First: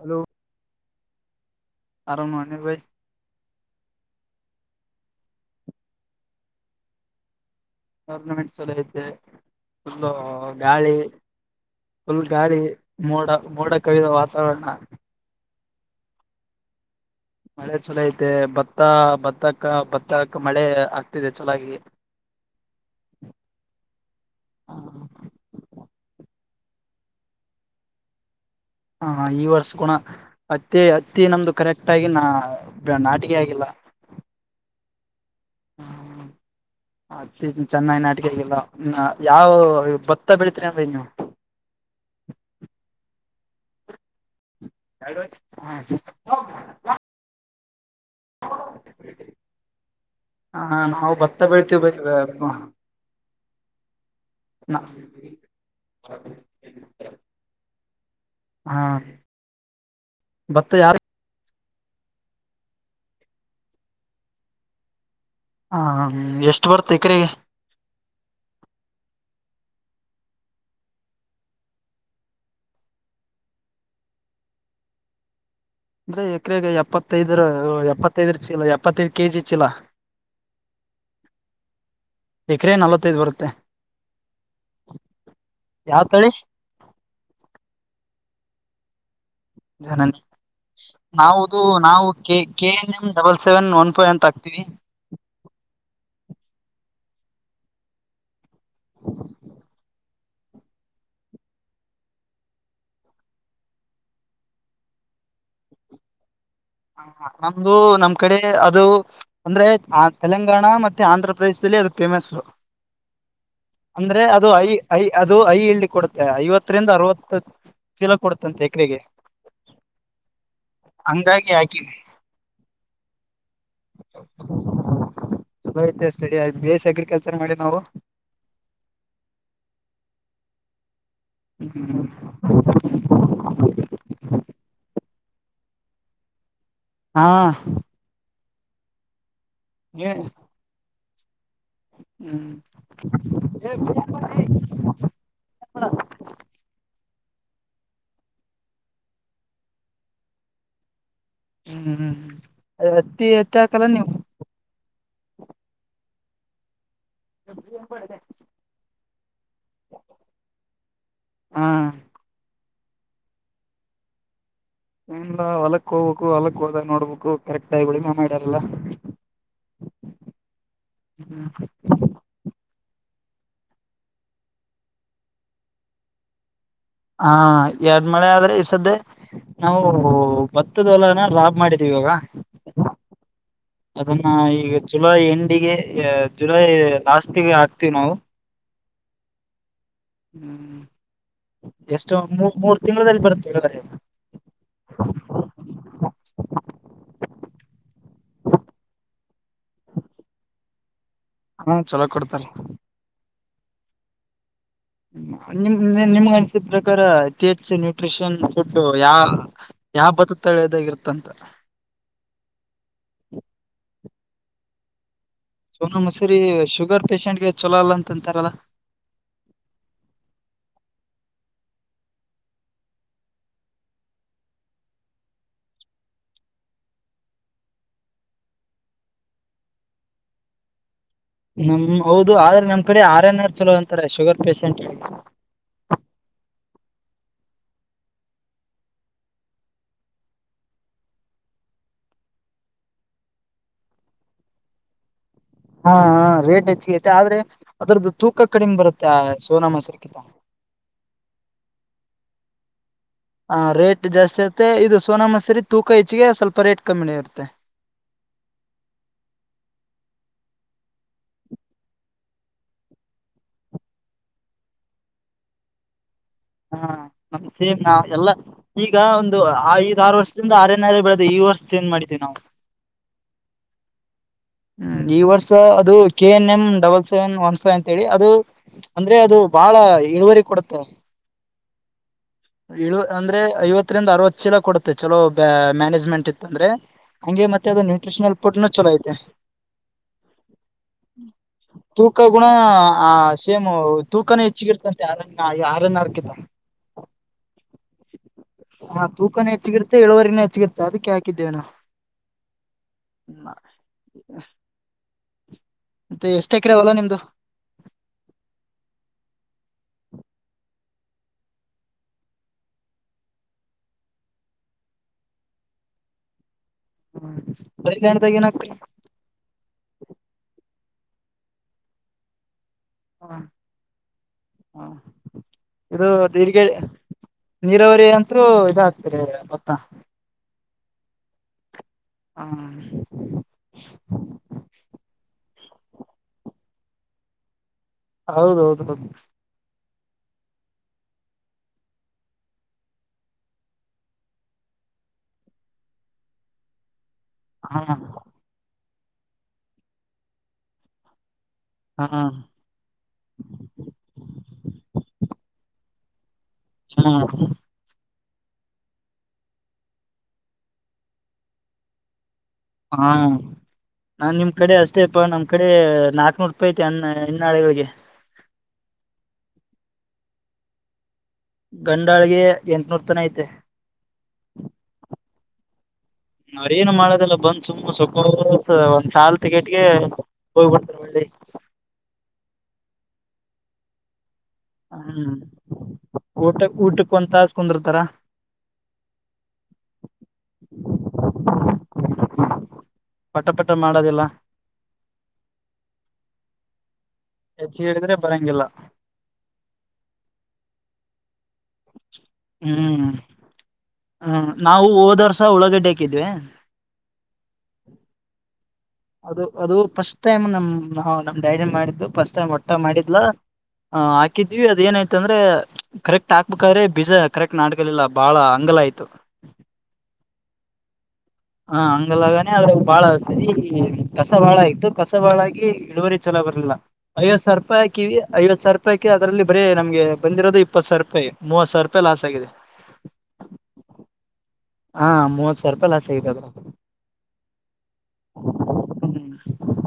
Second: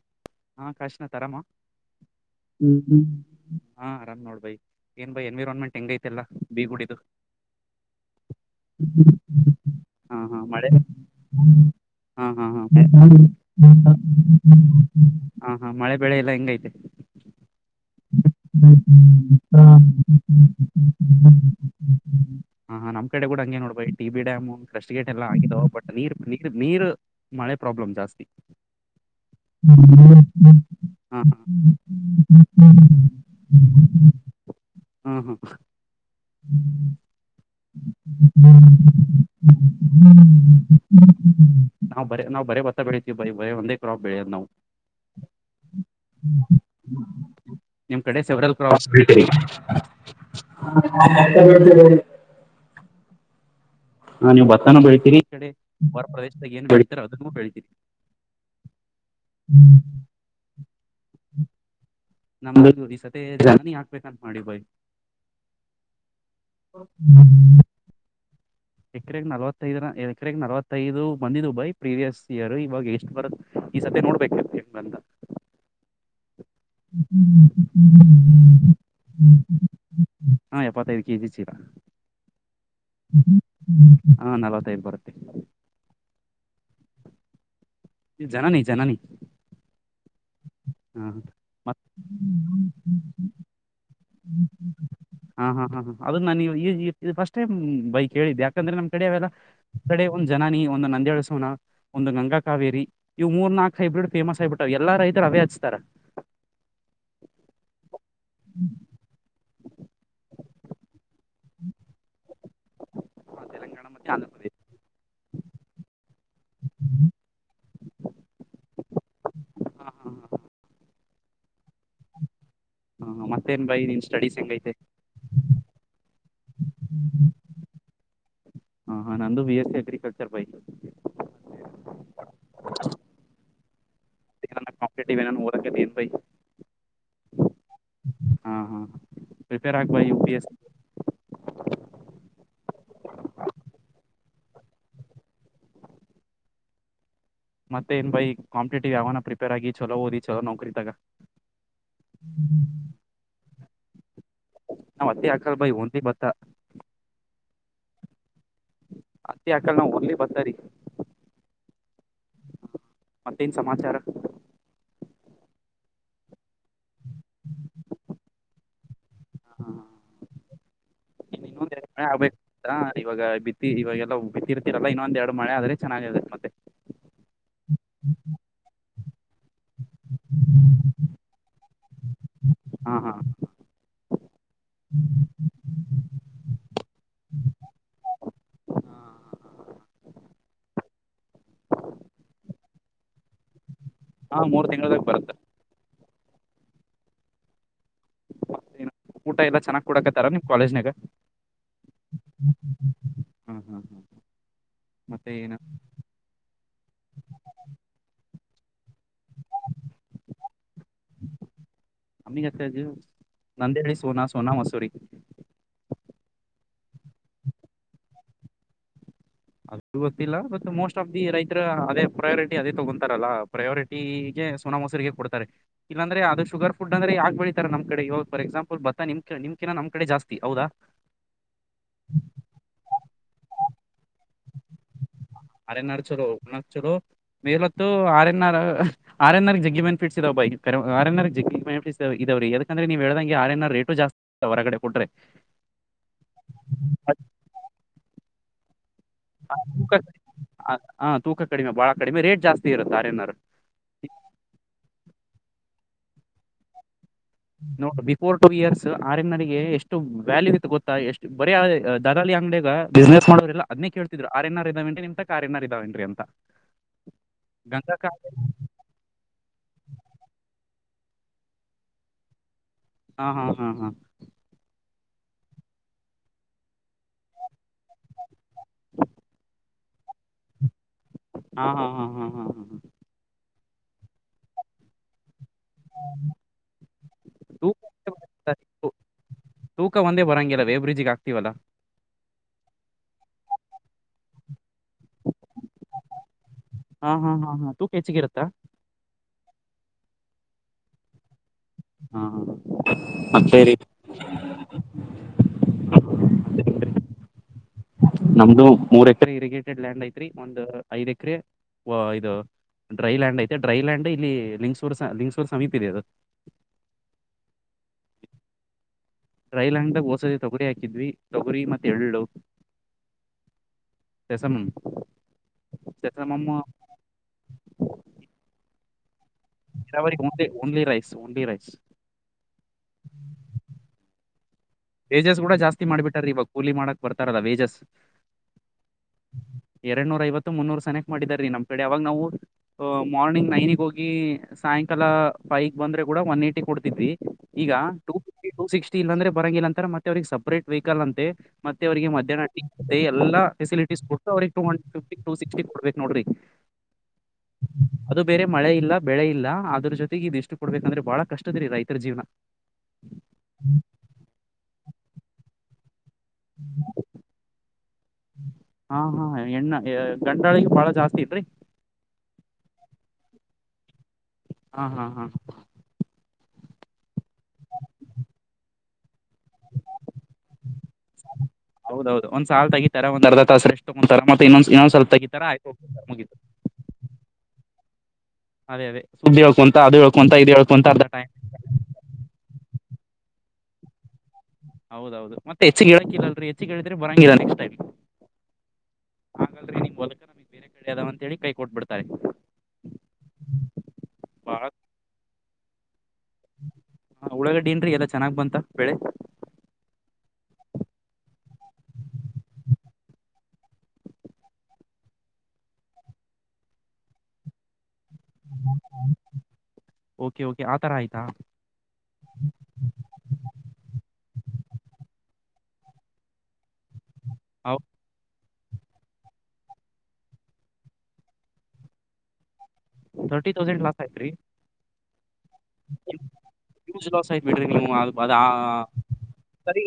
Hello ಹಕಾಷ್ನ ತರಮ ಆರಾಮ ನೀವೈ ಹಾ ಆರಾಮ್ ನೋಡ್ ಬೈ ಏನ್ ಬೈ ಎನ್ವಿರಾನ್ಮೆಂಟ್ ಹೆಂಗ ಐತೆಲ್ಲ ಬೀಗುಡಿದು ಟೂರ್ನಮೆಂಟ್ ಚಲೋ ಐತೆ ಫುಲ್ಲೂ ಹಾ ಹಾ ಮಳೆ ಗಾಳಿ ಫುಲ್ ಹಾ ಹಾ ಗಾಳಿ ಹಾ ಮೋಡ ಮೋಡ ಕವಿದ ವಾತಾವರಣ ಹ ಹ ಮಳೆ ಬೆಳೆ ಎಲ್ಲಾ ಹೆಂಗ್ ಐತೆ ಮಳೆ ಚಲೊ ಐತೆ ಭತ್ತ ಭತ್ತಕ್ಕ ಭತ್ತಕ್ ಮಳೆ ಆಗ್ತಿದೆ ಚಲೊಗಿ [unintelligible] ಹ್ಮ್ ಹ್ಮ್ ನಮ್ ಕಡೆ ಕೂಡ ಹಂಗೆ ನೋಡು ಬೈ T B dam first gate ಎಲ್ಲ ಆಗಿದವು ಬಟ್ ನೀರ್ ನೀರ್ ನೀರ್ರು ಮಳೆ ಪ್ರಾಬ್ಲಮ್ ಜಾಸ್ತಿ ಹ ಈ ವರ್ಷ ಗುಣ ಅತ್ತಿ ಹಾ ಅತ್ತಿ ನಮ್ದು ಹಾ ಕರೆಕ್ಟ್ ಆಗಿ ನಾ ನಾಟಿಗೆ ಆಗಿಲ್ಲ [inaudible] ಹ್ಮ್ ಹ್ಮು ಅತ್ತ ಚೆನೈಗಿ ನಾಟಿಗೆ ಆಗಿಲ್ಲ ಹಾ ಯಾವ ಭತ್ತ ಬೆಳಿತಿರ ಬೈ ಇಲ್ಲಿ ನಾವ್ ಬರೇ ನಾವು ಬರೇ ಬತ್ತ ಬೆಳತಿವಿ ಬೈ ಬರೇ ಒಂದೇ ಕ್ರಾಪ್ ಬೆಳೆಯೋದ್ ನಾವು [unintelligible] ನಿಮ್ ಕಡೆ ಸೆವೆರಲ್ ಕ್ರಾಸ್ ಬೆಳಿತ್ತಿರಿ ಹ ನಾವು ಭತ್ತ [inaudible] ಹಾ ನೀವು ಭತ್ತನ ಬೆಳೀತೀರಿ ಈ ಕಡೆ ಹೊರ ಪ್ರದೇಶದಾಗ ಏನ್ ಬೆಳೀತಾರೆ ಅದನ್ನು ಬೆಳತೀರಿ ಹ್ಮ್ ಬತ್ತ ಯಾರ್ ನಮ್ದ ಈ ಸತಿ ಜರ್ನಿ ಹಾಕ್ಬೇಕಂತ ಅನ್ಕೊಂಡಿದಿವಿ ಬೈ ಹಾ ಎಷ್ಟು ಬರ್ತ ಎಕರೆಗೆ ಎಕ್ರಗ ನಲವತ್ತೈದು ಎಕರೆ ನಲ್ವತ್ತೈದು ಬಂದಿದ್ವು ಬೈ ಪ್ರೀವಿಯಸ್ ಇಯರ್ ಇವಾಗ ಎಷ್ಟು ಬರುತ್ ಈ ಸತಿ ನೋಡ್ಬೇಕ್ ಎಸ್ಟು ಅಂತ ಅಂದ್ರೆ ಎಕರೆಗೆ ಎಪ್ಪತ್ತೈದರ ಎಪ್ಪತ್ತೈದರ ಚೀಲ ಎಪ್ಪತ್ತೈದು ಕೆಜಿ ಚೀಲ ಹಾ ಎಪ್ಪತ್ತೈದು ಕೆ ಜಿ ಚೀಲಾ ಎಕ್ರೆ ನಲವ ಹಾ ನಲವತ್ತೈದು ಬರುತ್ತೆ ಯಾವ್ ತಳಿ ಜನನಿ ಜನನಿ ಜನನಿ ಹಾ ನಾವುದು ನಾವು ಕೆ ಮತ್ K N M double seven one five ಅಂತ ಹಾಕ್ತಿವಿ ಹ ಹ ಹ ಹಾ ಅದು ನಾ ನೀ ಈ ಫಸ್ಟ್ ಟೈಮ್ ಬೈ ಕೇಳಿದ್ದೆ ಯಾಕಂದ್ರೆ ನಮ್ ಕಡೆ ಅವೆಲ್ಲ ಕಡೆ ಒಂದ್ ಜ ನಿ ಒಂದು ನಂದೆಹೇಳ್ ಸೋನ ಒಂದು ಗಂಗಾ ಕಾವೇರಿ ಇವು ಮೂರ್ ನಾಕ್ ಹೈಬ್ರೀಡ್ ಫೇಮಸ್ ಆಗ್ಬಿಟ್ಟವ ಎಲ್ಲಾ ರೈತರು ಅವೇ ಹಚ್ತಾರ ಹ ನಮ್ದು ನಮ್ ಕಡೆ ಅದು [unintelligible] ಅಂದ್ರೆ ಆ ತೆಲಂಗಾಣ ಮತ್ತೆ ಆಂಧ್ರ ಪ್ರದೇಶದಲ್ಲಿ ಅದು ಫೇಮಸ್ [unintelligible] ತೆಲಂಗಾಣ ಮತ್ತೆ ಅಂದ್ರೆ ಆಂಧ್ರ ಅದು ಪ್ರದೇಶ ಐ [unintelligible] ಐ ಅದು ಐ ಇಲಿ ಕೊಡುತ್ತೆ ಐವತ್ತರಿಂದ ಅರವತ್ತು [unintelligible] ಚಿಲ ಕೊಡತಂತೆ ಎಕರೆಗೆ ಹ ಹಂಗಾಗಿ ಹಾಕಿನಿ [unintelligible] ಹ್ಮ ಮತ್ತೇನ್ ಬೈ ನೀನ್ ಸ್ಟಡೀಸ್ ಹೆಂಗೈತೆ [unintelligible] ಚೂಲ ಐತೆ ಸ್ಟಡಿ ಬಿ ಎಸ್ ಅಗ್ರಿಕಲ್ಚರ್ ಮಾಡಿವಿ ನಾವು [unintelligible] ಹಾ ಹಾ ನಂದು B S C agriculture by [unintelligible] ಹ್ಮ್ [unintelligible] ಕಪಟ ಅಕ್ಕೆ ಬೈ [unintelligible] ಹಾ [unintelligible] ಹಾ ಹಾ ಪ್ರರಿಪೇರ್ ಆಗ್ಬ ಯು ಪಿ ಎಸ್ [unintelligible] ಹ್ಮ್ [unintelligible] ಮತ್ತೆ ಏನ್ ಬೈ ಕಾಂಪಿಟೇಟಿವ್ ಯಾವನ ಪ್ರಿಪೇರ್ ಆಗಿ ಚಲೋ ಓದಿ ಚಲೋ ನೌಕರಿ ತೂಗು [unintelligible] ಹ್ಮ್ ಹ್ಮ್ ಅದ ಹತ್ತಿ ಹತ್ತಿ ಹಾಕಲ್ಲ ನೀವು [unintelligible] ನಾವ್ ಹತ್ತಿ ಹಾಕಲ್ ಬೈ ಹೊನ್ಲಿ ಭತ್ತ. ಎ ಪಡ [unintelligible] ಹತ್ತಿ ಹಕಳ ನ ಒನ್ಲಿ ಬರ್ತಾರಿ. ಹಾ [unintelligible] ಮತ್ತೇನ್ ಸಮಾಚಾರ [unintelligible] ಲ್ಲ ಹೊಲಕ್ ಹೋಗ್ಬೇಕು ಹೊಲಕ್ ಹೋದಾಗ ನೋಡ್ಬೇಕು ಕರೆಕ್ಟ ಆಗಿ ಉಳಮೆ ಮಾಡ್ಯಾರಲ್ಲಾ [unintelligible] ಹಾ ಇನ್ನು ಇನ್ನೊಂದ [unintelligible] ಇವಾಗ ಬಿತ್ತಿ ಇವಾಗಲ್ಲ ಬಿತ್ತಿರ್ತಿರಲ್ಲ ಇನ್ನೊಂದ ಎರಡು ಮಳೆ ಆದ್ರೆ ಚೆನ್ನಾಗಿರುತ್ತೆ ಮತ್ತೆ [unintelligible] ಹಾ ಎರಡ್ ಮಳೆ ಆದ್ರೆ ಈ ಸದ್ದೇ [unintelligible] ನಾವು ಭತ್ತ ದ ಹೊಲನ ರಾಬ್ ಮಾಡಿದೀವಿ ಇವಾಗ ಹಾ [unintelligible] ಹಾ ಅದನ್ನ ಈಗ ಜುಲೈ ಎಂಡಿಗೆ ಜುಲೈ ಲಾಸ್ಟ್ಗೆ ಹಾಕ್ತಿವಿ ನಾವು [unintelligible] ಹ್ಮ್ ಎಷ್ಟು ಮೂ ಮೂರು ತಿಂದಲ್ಲಿ ಬರುತ್ತೆ ಹೇಳಿದ್ರೆ [unintelligible] ಹಾ ಮೂರ್ ತಿಂಗಳ ಬರುತ್ತೆ [unintelligible] ಏನು ಊಟ ಎಲ್ಲ ಚೆನ್ನಾಗ್ ಕುಡಕತ್ತಾರ ನಿಮ್ ಕಾಲೇಜ್ನಾಗ [unintelligible] ಹ್ಮ ಚಲೋ ಕೊಡ್ತಾರ [unintelligible] ಹ್ಮ್ ಹ್ಮ್ ಹ್ಮ್ [unintelligible] ಮತ್ತೆ ಏನ ನಿಮ ನಿಮ್ ಅನ್ಸಿದ ಪ್ರಕಾರ ಅತಿ ಹೆಚ್ಚು ನ್ಯೂಟ್ರಿಷನ್ ಫುಡ್ ಯಾ [unintelligible] ಯಾವ ಬದುತಾಳೆದಾಗಿ ಇರುತ್ತಂತ [unintelligible] ಅಮ್ಮಗತ್ತು ನಂದೇಹಳ್ಳಿ ಸೋನಾ ಸೋನಾ ಮಸೂರಿ [unintelligible] ಸೋನ ಮಸೂರಿ ಶುಗರ್ ಪೇಶಷೆಂಟ್ ಗೆ ಚೊಲೋ ಅಲ್ಲ ಅಂತ ಅಂತಾರಲ್ಲ [unintelligible] ಅದು ಗೊತ್ತಿಲ್ಲ ಬ ಮೋಸ್ಟ್ ಆಫ್ ದಿ ರೈತರ ಅದೇ ಪ್ರಯೋರಿಟಿ ಅದೇ ತಗೊಂತಾರಲ್ಲ ಪ್ರಯೋರಿಟಿ [unintelligible] ಈಗೆ ಸುಣ ಮೊಸರಿಗೆ ಹೇಗ್ ಕೊಡ್ತಾರೆ [unintelligible] ಇಲ್ಲಾರ ಅದು ಶುಗರ್ ಫುಡ್ ಅ್ರ ಯಾಕ್ಳಿತಾರೆ ನಮ ಕಡೆ ಇವಾಗ ರ್ ಎಕ್ಸಾಂಪಲ್ ಬತ್ತ ನಿಮ್ಮಕಿ ನಮ ಕಡೆ ಜಾಸ್ತಿ ಹದಾ [unintelligible] ನಮ ಹೌದು ಆದ್ರೆ ನಮ್ಮ ಕಡೆ ಆರ್ ಎನ್ ಆರ್ ಚಲೋ ಅಂತಾರೆ ಶುಗರ್ ಪೇಶಷೆಂಟ್ [unintelligible] ಆರನ್ನಾರ ಚುಲ ಉ ನ ಚುರು ಮೇಲೊತ್ತು ಆರನ್ನರ [unintelligible] ಆರ್ ಎನ್ ಆರ್ ಜಗ್ಲಿ ಬೆನಿಫಿಟ್ಸ್ದೆಾವ ಬ ಆರ್ ಎನ್ ಆರ್ ಜಗ್ಲಿ ಬೆನಿಸ್ ಇದಾವ ರ ಯಕಂದ್ರ ನೀವ ಹೇಳ್ದಂ ಆರ್ನ್ ಆರ್ ರೇಟ ಜಾಸ್ತಿ [unintelligible] ಹೊರಗಡೆ ಕೊಟ್ರೆ [unintelligible] ಹಾ ರೇಟ್ ಹೆಚ್ಚಿ ಐತೆ ಆದ್ರೆ ಅದ್ರದ್ದು ತೂಕ ಕಡಿಮೆ ಬರುತ್ತೆ [unintelligible] ಸೋನಾ ಮಸೂರಿಕಿಂತ ಹ ತೂಕ ಕಡಿಮೆ ಬಾಳ ಕಡಿಮೆ ರೇಟ್ ಜಾಸ್ತಿ ಇರುತ್ತೆ ಆರೇನಾರರು [unintelligible] ಹ ರೇಟ್ ಜಾಸ್ತಿ ಆರುತ್ತೆ ಇದು ಸೋನಾ ಮಸೂರಿ ತೂಕ ಹೆಚ್ಗೆ ಸ್ವಲ್ಪ ರೇಟ್ ಕಮ್ಮಿ ಇರುತ್ತೆ [unintelligible] ನೋಡ ಬಿಫೋರ್ ಟು ಇಯರ್ಸ್ ಆರನಿಗೆ ಎಷ್ಟು ವ್ಯಾಲ್ಯೂ ಇತ್ತು ಗೊತ್ತಾ ಎಷ್ಟು [unintelligible] ಬರೀ ದಾದಲ್ಲಿ ಅಂಗಡಗ ಬಿಸ್ನೆಸ್ ಮಾಡೋರ ಎಲ್ಲ ಅದ್ಕೇಳ್ತಿದ್ ಆರ್ನಾರ ಇದ್ದಾವೇನ್ ನಿಮಂತಕ್ ಆರನಾರ ಇದಾವೇನ್ ಅಂತ [unintelligible] ಹಾ ನಮಸ್ [unintelligible] ನಾ ಗಂಗಾಕ ಎಲ್ಲ ಈಗ ಒಂದು ಐದ ಆರು ವರ್ಷದಿಂದ ಆರೆನರೆ ಬೆಳೆದ ಈ ವರ್ಷ ಚೇಂಜ್ ಮಾಡಿದೇವಿ ನಾವು [unintelligible] ಹಾ ಹಾ ಹಾ ಹಾ [unintelligible] ಹ್ಮ ಈ ವರ್ಷ ಅದು K N M double seven one five ಅಂತ ಹೇಳಿ ಅದು [unintelligible] ಅಂದ್ರೆ ಅದು ಬಹಳ ಇಳುವರಿ ಕೊಡುತ್ತೆ ಹಾ ಹಾ ಹಾ ಹಾ ಹಾ ಹಾ ಇಳ ಅಂದ್ರೆ ಐವತ್ತರಿಂದ ಅರವತ್ತು ಚಿಲ ಕೊಡುತ್ತೆ ಚಲೋ ಬ ಮ್ಯಾನೇಜ್ಮೆಂಟ್ ಇತ್ತ ಅಂದ್ರೆ ಹಂಗೆ ಮತ್ತೆ ತೂಕ ಅದು ನ್ಯೂಟ್ರಷನಲ್ ಪೋಟ್ ಚಲೋ ಐತೆ ತೂಕ ಒಂದ ರಂಗಿಲ್ಲಲ್ಲ ವೇಬ್ರಿಜಿಗೆ ಆಗ್ತಿವಲ್ಲ ತೂಕ ಗುಣ ಆ ಸೇಮ್ ತೂಕಾನ ಹೆಚ್ಚಗಿರ್ತಂತೆ ಆರ ಆರನ್ ಆರ್ಗ ಹಾ ಹಾ ಹಾ ಹಾ ತೂ ಕ ಹೆಚ್ಚಗಿತ್ತಾ ಹಾ ತೂಕನೇ ಹೆಚ್ಚಿತ್ತೆ ಇಳುವರಿನ ಹೆಚ್ಚಿತ್ತೆ ಅದಕ್ಕೆ ಹಾಕಿದ್ದೇವನು ಹ್ಮ ಹ ಮತ್ತರಿ [inaudible] ಮತ್ತೆ ಎಷ್ಟ ಹಾಕಿರಾವಲ್ಲ ನಿಮ್ದು ನಮ್ದು ಮೂರ್ ಎಕರೆ ಇರಿಗೇಟೆಡ್ ಲ್ಯಾಂಡ್ ಐತ್ರಿ ಒಂದ್ ಐದ್ ಎಕರೆ ಇದು ಡ್ರೈಲ್ಯಾಂಡ್ ಐ ಡೈ ಲ್ಯಾ್ ಇಲ್ಲಿ ಲಂಗಸೂ ಲಿಂಗ್ೂರ್ ಸಮೀ ಇದೆ ಅದು ಹ್ಮ ಬೈದಾಣದಾಗ ಏನ್ತ ರೈಲಂಗದಾಗ ೋಸದ ತೊಗುರಿ ಹಾಕಿದ್ವಿ ತೊಗುರಿ ಮತ್ತೆ ಎಳ್ಳು ದಸಮ ಇದು ಸಸಮಮ್ಮ ನೀರ್ಗ ನೀರಾವರಿ ಅಂತರು ಇದಾಗಾಕ್ತರಿ ಭತ್ತ ನ್ ಓನ್ಲಿ ರೈಸ್ ಓನ್ಲಿ ರೈಸ್ ಹಾ ವೇಜಸ್ ಕೂಡ ಜಾಸ್ತಿ ಮಾಡ್ಬಿಟಾರೀ ಇವಾಗ ಕೂಲಿ ಮಾಡಕಕ್ ಬರ್ತಾರಲ್ಲ ವೇಜಸ್ ಹೌದೌದು ಹೌದು ಎರಡ್ ನೂರ ಐವತ್ತು ಮುನ್ನೂರ್ ಸನಕ್ ಮಾಡಿದಾರ ರೀ ನಮ್ ಕಡೆ ಅವಾಗ ನಾವು ಮಾರ್ನಿಂಗ್ ನೈನಿಗೆ ಹೋಗಿ ಸಾಯಂಕಾಲ ಫೈಗ್ ಬಂದ್ರೆ ಕೂಡ ಒನ್ ಏ್ಟಿ ಕೊಡ್ತಿದ್ವಿ ಈಗ ಹಾ ಟೂ ಫಿಫ್ಟಿ ಟೂ ಸಿಕ್ಸ್ಟ ಇ ಅಂದ್ರೆ ಬರಂಗಿಲ್ಲ ಅಂತರ ಮತ್ತೆ ಅವ್ರಿಗೆ ಸಪ್ರೇಟ್ ವೆಹಿಕಲ್ ಅಂತೆ ಮತ್ತೆ ಹಾ ಅವರಿಗೆ ಮಧ್ಯಾಹ್ನಟ್ಟಿ ಅದ ಎಲ್ಲ ಫಸಿಲಿಟೀಸ್ ಕೊಟ್ಟ ಅವ್ರಿಗೆ two hundred fifty two sixty ಕೊಡ್ಬೇಕು ನೋಡ್ರಿ ಹ್ಮ ಅದು ಬೇರೆ ಮಳೆ ಇಲ್ಲ ಬೆಳೆ ಇಲ್ಲ ಅದ್ರ ಜೊತೆಗೆ ಇದ ಎಷ್ಟು ಕೊಡ್ಬೇಕಂದ್ರೆ ಬಹಳ ಕಷ್ಟದರಿ ರೈತರ ಜೀವನ ಹಾ ನಾನ್ ನಿಮ್ ಕಡೆ ಅಷ್ಟೇಪ್ಪ ನಮ್ ಕಡೆ ನಾಲ್ಕ್ನೂರು ರೂಪಾಯ ಐತೆ ಅನ್ನ ಹನ್ನಾಳಗಳಿಗೆ ಹಾ ಹಾ ಎಣ್ಣ ಗಂಡ್ರಾಳಿಗೆ ಬಾಳ ಜಾಸ್ತಿ ಇದ್ರಿ ಗಂಡಾಳಗೆ ಎಂಟನೂರ್ ತನ ಐತೆ ಹಾ ಹಾ ಹಾ ನಾವ್ರ ಏನು ಮಾಡೋದಲ್ಲ ಬಂದ್ ಸುಮ ಸೊಕೋ ಒಂದ್ ಸಲ್ ಟಿಕೆಟ್ಗೆ ಹೋಗ್ಬಿಟ ಹೌದ ಹೌದು ಒಂದ್ ಸಲ್ ತಿತತ ಒ್ ಅರ್ಧ ತಾಸ್ರ ಎಷ್ಟು ಮುಂತತ ಮತ್ತ ಇನ್ನೊಂದು ಇನ್ನಂದಂದು ಸಲ್ ಹ್ಮ್ ತಗಿತತ ಆಯ ಮುಗ ಊಟ ಊಟ ಕೊಂತ ಕುಂದಿರ್ತರ ಅದೇದೇ ಸುಬಿ ಹಳ್ಕಂತ ಅದು ಹಳ್ಕೊಂತ ಇ ಹೇಳ್ಕಂತ ಅರ್ ಟ ಪಟ ಪಟ ಮಾಡದಿಲ್ಲ ಹೌದೌದು ಮತ್ತೆ ಹೆಚ್ಚಗೆ ಹೇಳಕ್ಕಿಲ್ಲ ಅಲ್ರರಿ ಹೆಚ್ಚಳಿದ್ರೆ ಬರಂಗಿಲ್ಲ ನೆಕ್ಸ್ಟ್ ಟೈಮ್ ಹೆಚ್ಚಿಗೆ ಹೇಳಿದ್ರೆ ಬರಂಗಿಲ್ಲ ಹಾಗಾದ್ರೆ ನಿಮ್ಮ ಹೊಲಕ ನಮಗ್ ಬೇರೆ ಕಡೆೆಯ ಆದದವ ಅಂತೇಳಿ ಕೈ ಕೊಟ್ಬಿಡ್ತಾರೆ ಹ್ಮ್ ಹ್ಮ್ ಬಾಳ ನಾವು ಹೋದರ್ಸ ಉಳಗಡ್ಡೆ ಹಕಿದ್ವಿ ಹ ಉಳ್ಳಗ ಡೀನ್ೀ ಎಲ್ಲ ಚೆನ್ನಾಗ್ ಬಂತ ಬೆಳೆ ಅದು ಅದು ಫಸ್ಟ್ ಟೈಮ್ ನಮ್ ನಮ್ ಡೈರಿ ಮಾಡಿದ್ದು ಫಸ್ಟ್ ಟೈಮ್ ಹೊಟ್ಟ ಮಾಡಿದ್ಲ ಹ ಹಾಕಿದೀವಿ ಅದ ಏನಾಯ್ತಂದ್ರೆ ಕರೆಕ್ಟ್ ಹಾಕ್ಬೇಕಾದ್ರೆ ಬೀಜಾ ಕರೆಕ್ಟ್ ನಾಟಕದಲ್ಲಿಲ್ಲ ಬಹಳ ಅಂಗಲ ಆಯ್ತು ಓಕೆ ಓಕೆ ಆತರ ಆಯ್ತಾ ಹ ಹಂಗಲಾಗಾನೇ ಅದ ಬಾಳ ಆತತಿ ಕಸ ಬಾಳ ಆಯ್ತು ಕಸ ಬಾಳಾಗಿ ಇಳುವರಿ ಚಲೋ ಬರ್ಲಿಲ್ಲ ಐವ ಸಾವರ ರೂಾಯಿ ಹಕಿವ ಐ ಸಾವರ ರೂಪಿಾಿ ಅದಲ್ಲಿ ಬರಿ ನಮಗೆಂದಿರೋ ಇಪ್ಪ ಸಾವಿರ ರೂಪಿ ಮೂವತ್ ಸಾವಿ ರೂಾಯ ಲಾಸ್ ಆಗಿದೆ ತರ್ಟಿ ತೌಸಂಡ್ ಲಾಸ್ ಆಯತ್ರಿ ಹಾ ಮೂವತ್ ಸಾವಿರ ರೂಪಾಯಿ ಲಾಸ್ಗದ ಹ್ಯೂಜ್ ಲಾಸ್ ಆಯ್ತ್ ಬಿಡ್ರಿ ನೀವು ಅ ಅದ ಹ್ಮ ಸರಿ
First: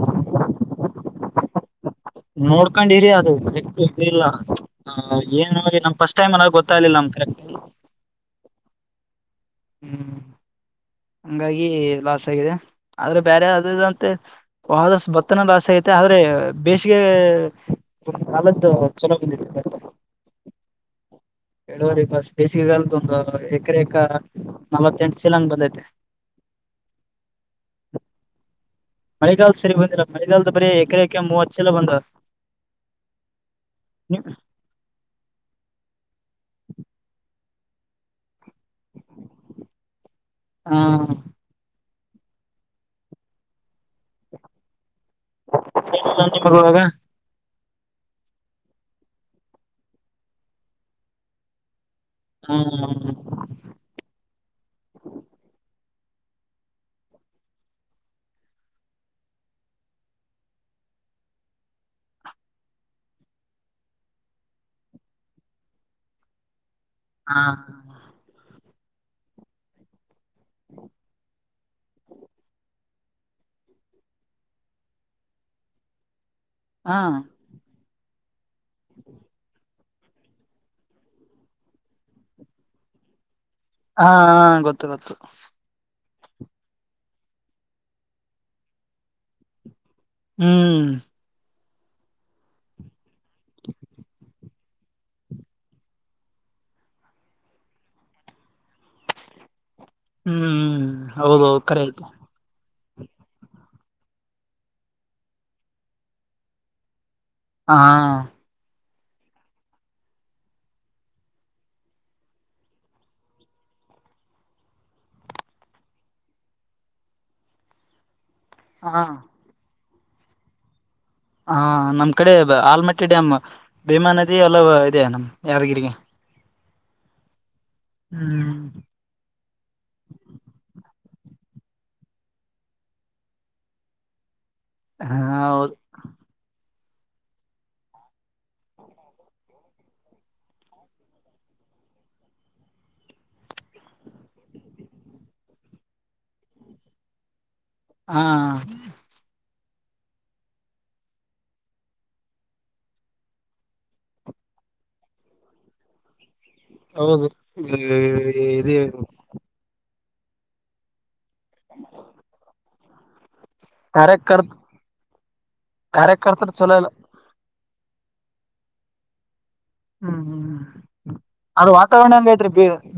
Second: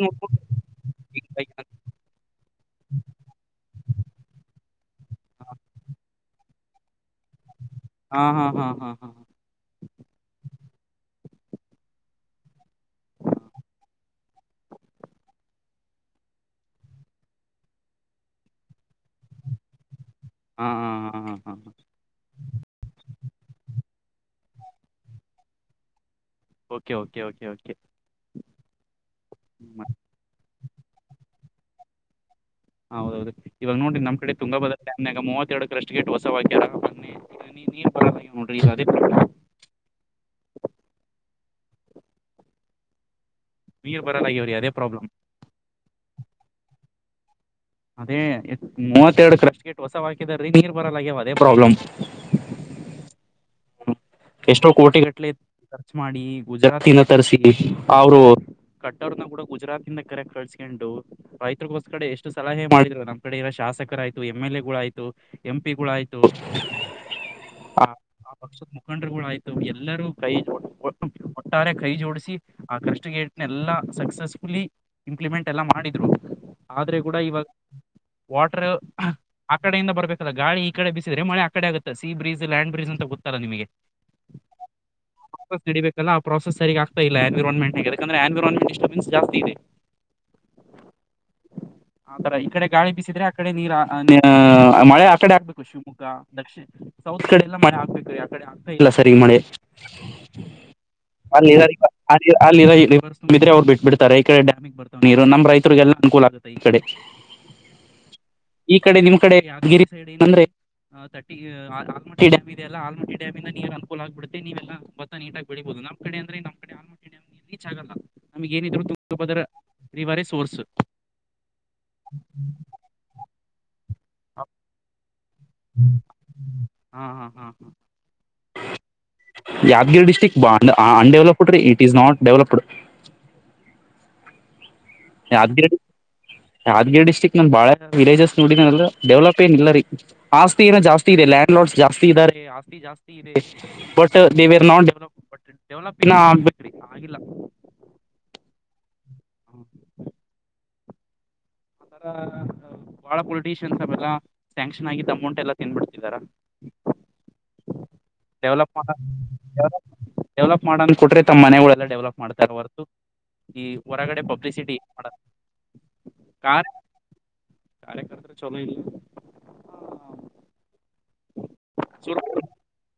ನೋಡ್ಕೊಂಡಿರಿ ಅದುಿಲ್ಲ ಹ ಏನ ನ ಸ್ಟ್ ಟೈಮ್ ಅನಾಗ ಗೊತ್ತಾಗಲಿಲ್ಲ ನಮ್ ಹಾ ಹಾ ಹಾ ಹಾ ಹಾ ಹ್ಮ್ ಹಂಗಾಗಿ ಲಾಸ್ ಆಗಿದೆ ಆದ್ರೆ ಬೇರೆ ಅದದಂತೆ ವಷ್ಟು ಬತ್ತನ ಆಸೆ ಐತೆ ಆದ್ರೆ ಬೇಸಿಗೆ ಅದ್ದ ಚೆನ್ನಾಗಿ ಇತ್ತ ಹಾ ಹಾ ಹಾ ಹಾ ಹಾ ಹ ಬೇಸಿಗೆಗಾಲದೊ ಒಂದು ಎಕರೆಕ ನಲವತ್ತೆಂಟು ಸಿೀಲಾಂಗ್ ಬಂದೈತೆ ಓಕೆ ಓಕೆ ಓಕೆ ಓಕೆ ಮಳೆಗಾಲದ ಸರಿ ಬಂದಿಲ್ಲ ಮಳೆಗಾಲದ ಬರೀ ಎಕರೆಕ ಮೂವತ್ತು ಜಲ ಬಂದ ಹೌದೌದು ಇವಾಗ ನೋಡಿ ನಮ್ಮ ಕಡೆ ತುಂಗಭದ ನೆನ್ನೆಗ ಮೂವತ್ತರಡು ಕರಷ್ಟು ಗಟ್ ಹೊಸ ಅಕ್ಯಾರ ನೀ ನೀರ್ ಬರ್ಲಾಗ್ಯಾವ ನೋಡ್ರಿ ಈ ಸಾರಿ ಊ ನೀರ್ ಬರಲ್ಲ ಆಗವ್ರೀ ಅದೇ ಪ್ರಾಬ್ಲ್ [unintelligible] ವಾಗ ಅದೇ ಮೂವತ್ತೆರಡು ಕ್ರಶ್ ಗೆಟ್ ಹೊಸ ಹಾಕಿದ್ರೀ ನೀರ್ ಬರಲ್ಲಗ್ಯವ ಅದೇ ಪ್ರಾಬ್ಲಮ್. ಹ್ಮ ಹ್ಮ್ ಹ್ಮು ಎಷ್ಟೋ ಕೋಟಿ ಗಟ್ಲಿ ಖರ್ಚ್ ಮಾಡಿ ಗುಜರಾತಿಂದ ತರಿಸಿ ಅವರು ಕಟ್ಟೋರನ್ನ ಕೂಡ ಗುಜರಾತಿಂದ ಕರೆಕ್ ಕಳ್ಸ್ಕೊಂಡು ರೈತ್ರಿಗೋಸ್ಕಡೆ ಎಷ್ಟು ಸಲಹೆ ಮಾಡಿದರೋ ನಮ್ಮ ಕಡೆ ಇರೋ ಶಾಸಕರಾಯಿತು ಎಂ ಎಲ್ ಎ ಗಳಾಯ್ತು. ಎಂ ಪಿ ಗಳ್ ಆಯ್ತು ಹಾ ಹ ಆ ಪಕ್ಷದ ಮುಖಂಡರುಗಳು ಆಯ್ತ ಎಲ್ಲರೂ ಕೈ ನ [unintelligible] ಓಟ್ಟಾರೆ ಕೈ ಜೋಡಿಸಿ ಆ ಕ್ರಸ್ಟ್ ಗೇಟ್ನೆಲ್ಕ್ ಸಕ್ಸಸ್ಫುಲಿ ಇಂಪ್ಲಿಮೆಂಟ್ ಎಲ್ಲ ಮಾಡಿದ್ರು ಹ ಆದ್ರೆ ಕೂಡ ಇವಾಗ ವಾಟರ್ ಆ ಕಡೆಯಿಂದ ಬಬೇಕಲ್ಲ ಗಾಳಿ ಈ ಕಡೆ ಬಿಸಿದ್ರೆ ಮಳೆ ಆ ಕಡೆ ಆಗುತ್ತೆ ಸ ಬ್ರಜ್ ಲ್ಯಾ್ ಬ್ರಿಜ್ ಅಂತ ಗೊತ್ತಲ್ಲ ನಿಮಗೆ ಹಾ ಗೊತ್ತು ಗೊತ್ತು [unintelligible] ನಡಿಬೇಕಲ್ಲ ಆ ಪ್ರಸಸ್ ಸರಿ ಆಗ್ತ ಇಲ್ಲ ಎನ್ವಿರಾನ್ಮೆಂಟ್ ಈಗಾಕಂದ್ರೆ ಎನ್ವಿರನಮೆಂಟ್ ಡಿಸ್ಟರ್ಬೆನ್ಸ್ ಜಾಸ್ತಿ ಇದೆ. ಹ್ಮ್ ಆತರ ಈ ಕಡೆ ಗಾಳಿ ಬಿಸಿದ್ರೆ ಆ ಕಡೆ ನೀರ ಮಳೆ ಆ ಕಡೆ ಆಗ್ಬೇಕು ಶಿವಮೊಗ್ಗ ದಕ್ಷಿಣ ಸೌತ್ ಕಡೆ ಎಲ್ಲಾ ಮಳೆ ಆಗ್ಬೇಕು ರೀ ಯಾ ಕಡೆ ಆಗ್ತಾ ಇಲ್ಲ ಸರ್ ಈಗ ಮಳೆ ಹ್ಮ್ ಅಲ್ಲಿ ಹೌದೌದು ಕರಿ ಆಯ್ತು ಅಲ್ಲಿ ರಿವರ್ ತುಂಬಿದೆ ಅವ್ರು ಬಿಟ್ಬ ಬಿಡ್ತಾರೆ ಈ ಕಡೆ ಡ್ಯಾಮಿ್ ಬರ್ತವ ಇರು ನಮ್ಮ್ ರೈತರಿಗೆಲ್ಲ ಅನುಕೂಲ ಆಗುತ್ತೆ ಈ ಕಡೆ ಹಾ ಈ ಕಡೆ ನಿಮ್ ಕಡೆ ಯಾದಗಿರಿ ಸೈಡ್ ಏನ ಅಂದ್ರೆ ಅ ತಂದ್ ಆಲ್ಮಟ್ಟಿ ಡಾಮ ಇದೆ ಅಲ್ಲ ಆಲ್ಮಟ್ಟಿ ಡಾಮ್ ಂದ ನೀರ್ ಅನುಕೂಲ ಆಗ್ಬ ಬಿಡುತ್ತೆ ನೀವೆಲ್ಲ ಭತ್ತ ನೀಟಾಗಿಬೇಳೀಬಹುದು ನಮ್ಮ ಕಡೆ ಅಂದ್ರೆ ನಮ್ಮ ಕಡೆ ಆಮ ನೀರ್ ರೀಚ್ ಆಗಲ್ಲ ನಮ್ಗೆ ಏನಿದ್ರು ಹ ತುಂಬ ಬದ್ರ ರಿವರೇ ಸೋರ್ಸ್ ಹ ನಮ್ ಕಡೆ ಆಲಮಟ್ಟಿ ಡ್ಯಾಮ್ ಭೀಮಾ ನದಿ ಎಲ್ಲ ಇದೆ ನಮ್ ಯಾದಗಿರಿಗೆ ಹಾ ಹಾ ಹಾ ಹಾ ಹ್ಮ್ ಯಾದಗಿರಿ ಡಿಸ್ಟ್ರಿಕ್ಟ್ ಅನ್ಡೆವಲಪಡ್ ರೀ ಇಟ್ ಇಸ್ ನಾಟ್ ಡೆವಲಪಡ್ ಹ ಹೌದು ಯಾದ್ಗೀರ್ ಯಾದ್ಗೀರ್ ಡಿಸ್ಟಿಕ್ ನ ಬಾಳೆ ವಿಲೇಜಸ್ ನೋಡಿ ನಲ್ಲ ಡೆವಲಪ್ ಏನ್ ಇಲ್ಲ ರೀ ಆಸ್ತಿ ಏನ ಜಾಸ್ತಿ ಇದೆ ಲ್ಯಾಂಡ್ ಲಾಸ್ ಜಾಸ್ತಿ ಇದ್ದಾರೆ ಆಸ್ತಿ ಜಾಸ್ತಿ ಇದೆ ಬಟ್ ದೇವಾರ ನಾ ಡೆವಲಪ್ ಬ ಡೆವಲಪ್ ಇನ ಆಗ್ಬೇಕ್ರಿ ಆಗಿಲ್ಲ ಹಾ ಬಹಳ ಪೊಲಿಟಿಷಿಯನ್ಸ್ ಅವೆಲ್ಲ ಶ್ಯಾಂಕ್ಷನ್ ಆಗಿದ್ದ ಅಮೌಂಟ್ ಎಲ್ಲಾ ತಿನ್ಬಿಡ್ತಿದಾರ. ಹೌದು ಇಹ ಡೆವಲಪ್ ಮಾಡ ಡೆವಪ್ ಡೆವಲಪ್ ಮಾಡೋನ್ ಕೊಟ್ರೆ ತಮ್ಮ ಮನೆಗಳೆಲ್ಲ ಡೆವಲಪ್ ಮಾಡ್ತಾರ್ ಹೊರ್ತು. ಈ ಹೊರಗಡೆ ಕಾರ್ಯಕರ್ ಪಬ್ಲಿಸಿಟಿ ಮಾಡ ಕಾರ್ಯಕರ್ತರು ಕಾರ್. ಚಲೋ ಇಲ್ಲ ಕಾರ್ಯಕರ್ತ ಚೊಲೊ ಇಲ್ಲ. ಹ್ಮ್ ಹ್ಮ ಅದ್ ವಾತಾವರ್ಣ ಹಂಗ ಐತ್ರಿ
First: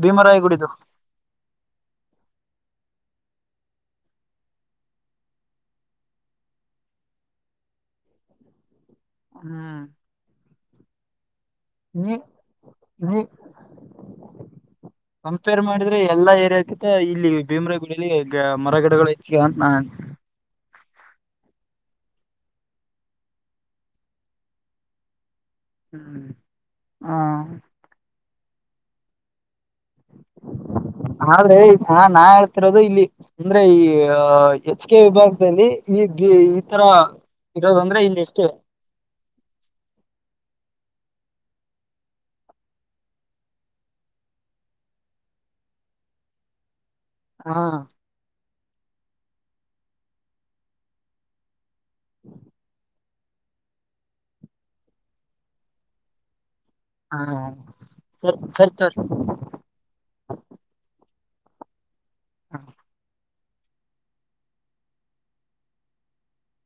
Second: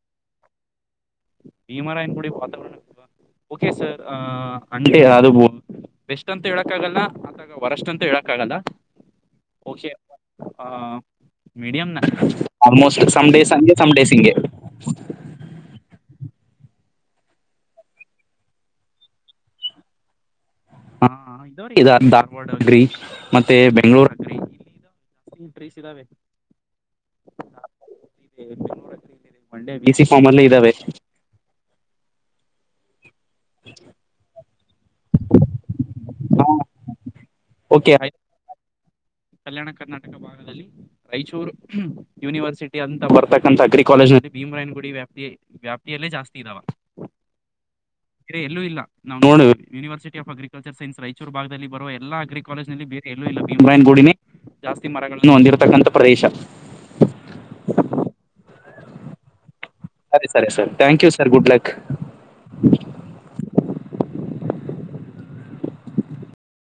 ಭೀಮರಾಯಿ ಗುಡಿದು. ಭೀಮರಾಯನ್ ಗುಡಿದು ವಾತಾವರ್ಣ ಚಲೋ [unintelligible] ಓಕೆ ಸರ್ ಅಂಗೇ ಅದು. ಬೆಸ್ಟಂತು ಹೇಳಕ್ ಆಗಲ್ಲ ಅತಗ ವರಷ್ಟ ಅಂತನು ಹೇಳಕ್ ಆಗಲ್ಲ. ಹ್ಮ್ ಓಕೆ ಹಾ ಮೀಡಿಯಂನಾ ನೀ ನೀ ಸಮ್ಡೇಸ್ ಹಂಗೆ ಸಮ್ಡೇಸ್ ಹಿಂಗೆ. ಕಂಪೇರ್ ಮಾಡಿದ್ರೆ ಎಲ್ಲ ಏರಿಯಾ ಕಿತ ಇಲ್ಲಿ ಬೀಮ್ರಾಯ್ ಗುಡಿಲಿ ಮರ ಗಿಡಗಳು ಹೆಚ್ಚಿಗೆ ಹಾವ ಅಂತ ನಾ ಅಂತ್. ಹಾ ಇದೊರಿ ಇದರ್ ಧಾರ್ವಾಡ್ವಾಗ್ರಿ ಮತ್ತೆ ಬೆಂಗ್ಳೂರಾಗ್ರಿ. ಫುಲ್ ಟ್ರೀಸ್ ಇದಾವೆ ಹ್ಮ್ ಹ [unintelligible] ಬೆಂಗ್ಳೂರಗ್ರಿ ಇಲ್. ಏ ಬಿ ಸಿ ಫಾರ್ಮ್ ಅಲ್ಲೇ ಇದಾವೆ. ಆದ್ರೆ ನಾ ನಾ ಹೇಳ್ತಿರೋದು ಇಲ್ಲಿ ಅಂದ್ರೆ ಇ ಆ. H K. ಓಕೆ ಆಯ್ತು. ಕಲ್ಯಾಣ ಕರ್ನಾಟಕ ಭಾಗದ. ಲಿ ರಾಯ್ಚೂರು ಯೂನಿವರ್ಸಿಟಿ ಅಂತ ಬರ್ತಕ್ಕಂತ ಅಗ್ರಿ ಕಾಲೇಜ್ನಲ್ಲಿ ಭೀಮರಾಯ್ನ ಗುಡಿ ವ್ಯಾಪ್ ಪಿ ವ್ಯಾಪ್ತಿಯಲ್ಲಿ ಜಾಸ್ತಿ ಇದಾವ. ಹಾ ಏ ಎಲ್ಲೂ ಇಲ್ಲ ನಾವ್ ನೋಡ್ university of agri agriculture science ಭಾಗದಲ್ಲಿ ಬರುವ ಎಲ್ಲ ಅಗ್ರಿ ಕಾಲೇಜಿನಲ್ಲಿ ಬೇರೆ ಎಲ್ಲೂ ಇಲ್ಲ ಬಿಮ್ರಯನ್ ಗುಡಿನೇ. ಜಾಸ್ತಿ ಮರಗಳನ್ನು ಹೊಂದಿರ್ತಕ್ಕಂಥ ಪ್ರದೇಶ. ಹಾ ಸರ್ ಸರ್ ತೊಗೋರಿ. ಅದ್ ಸರಿ sir thank you sir good luck. ಹಾ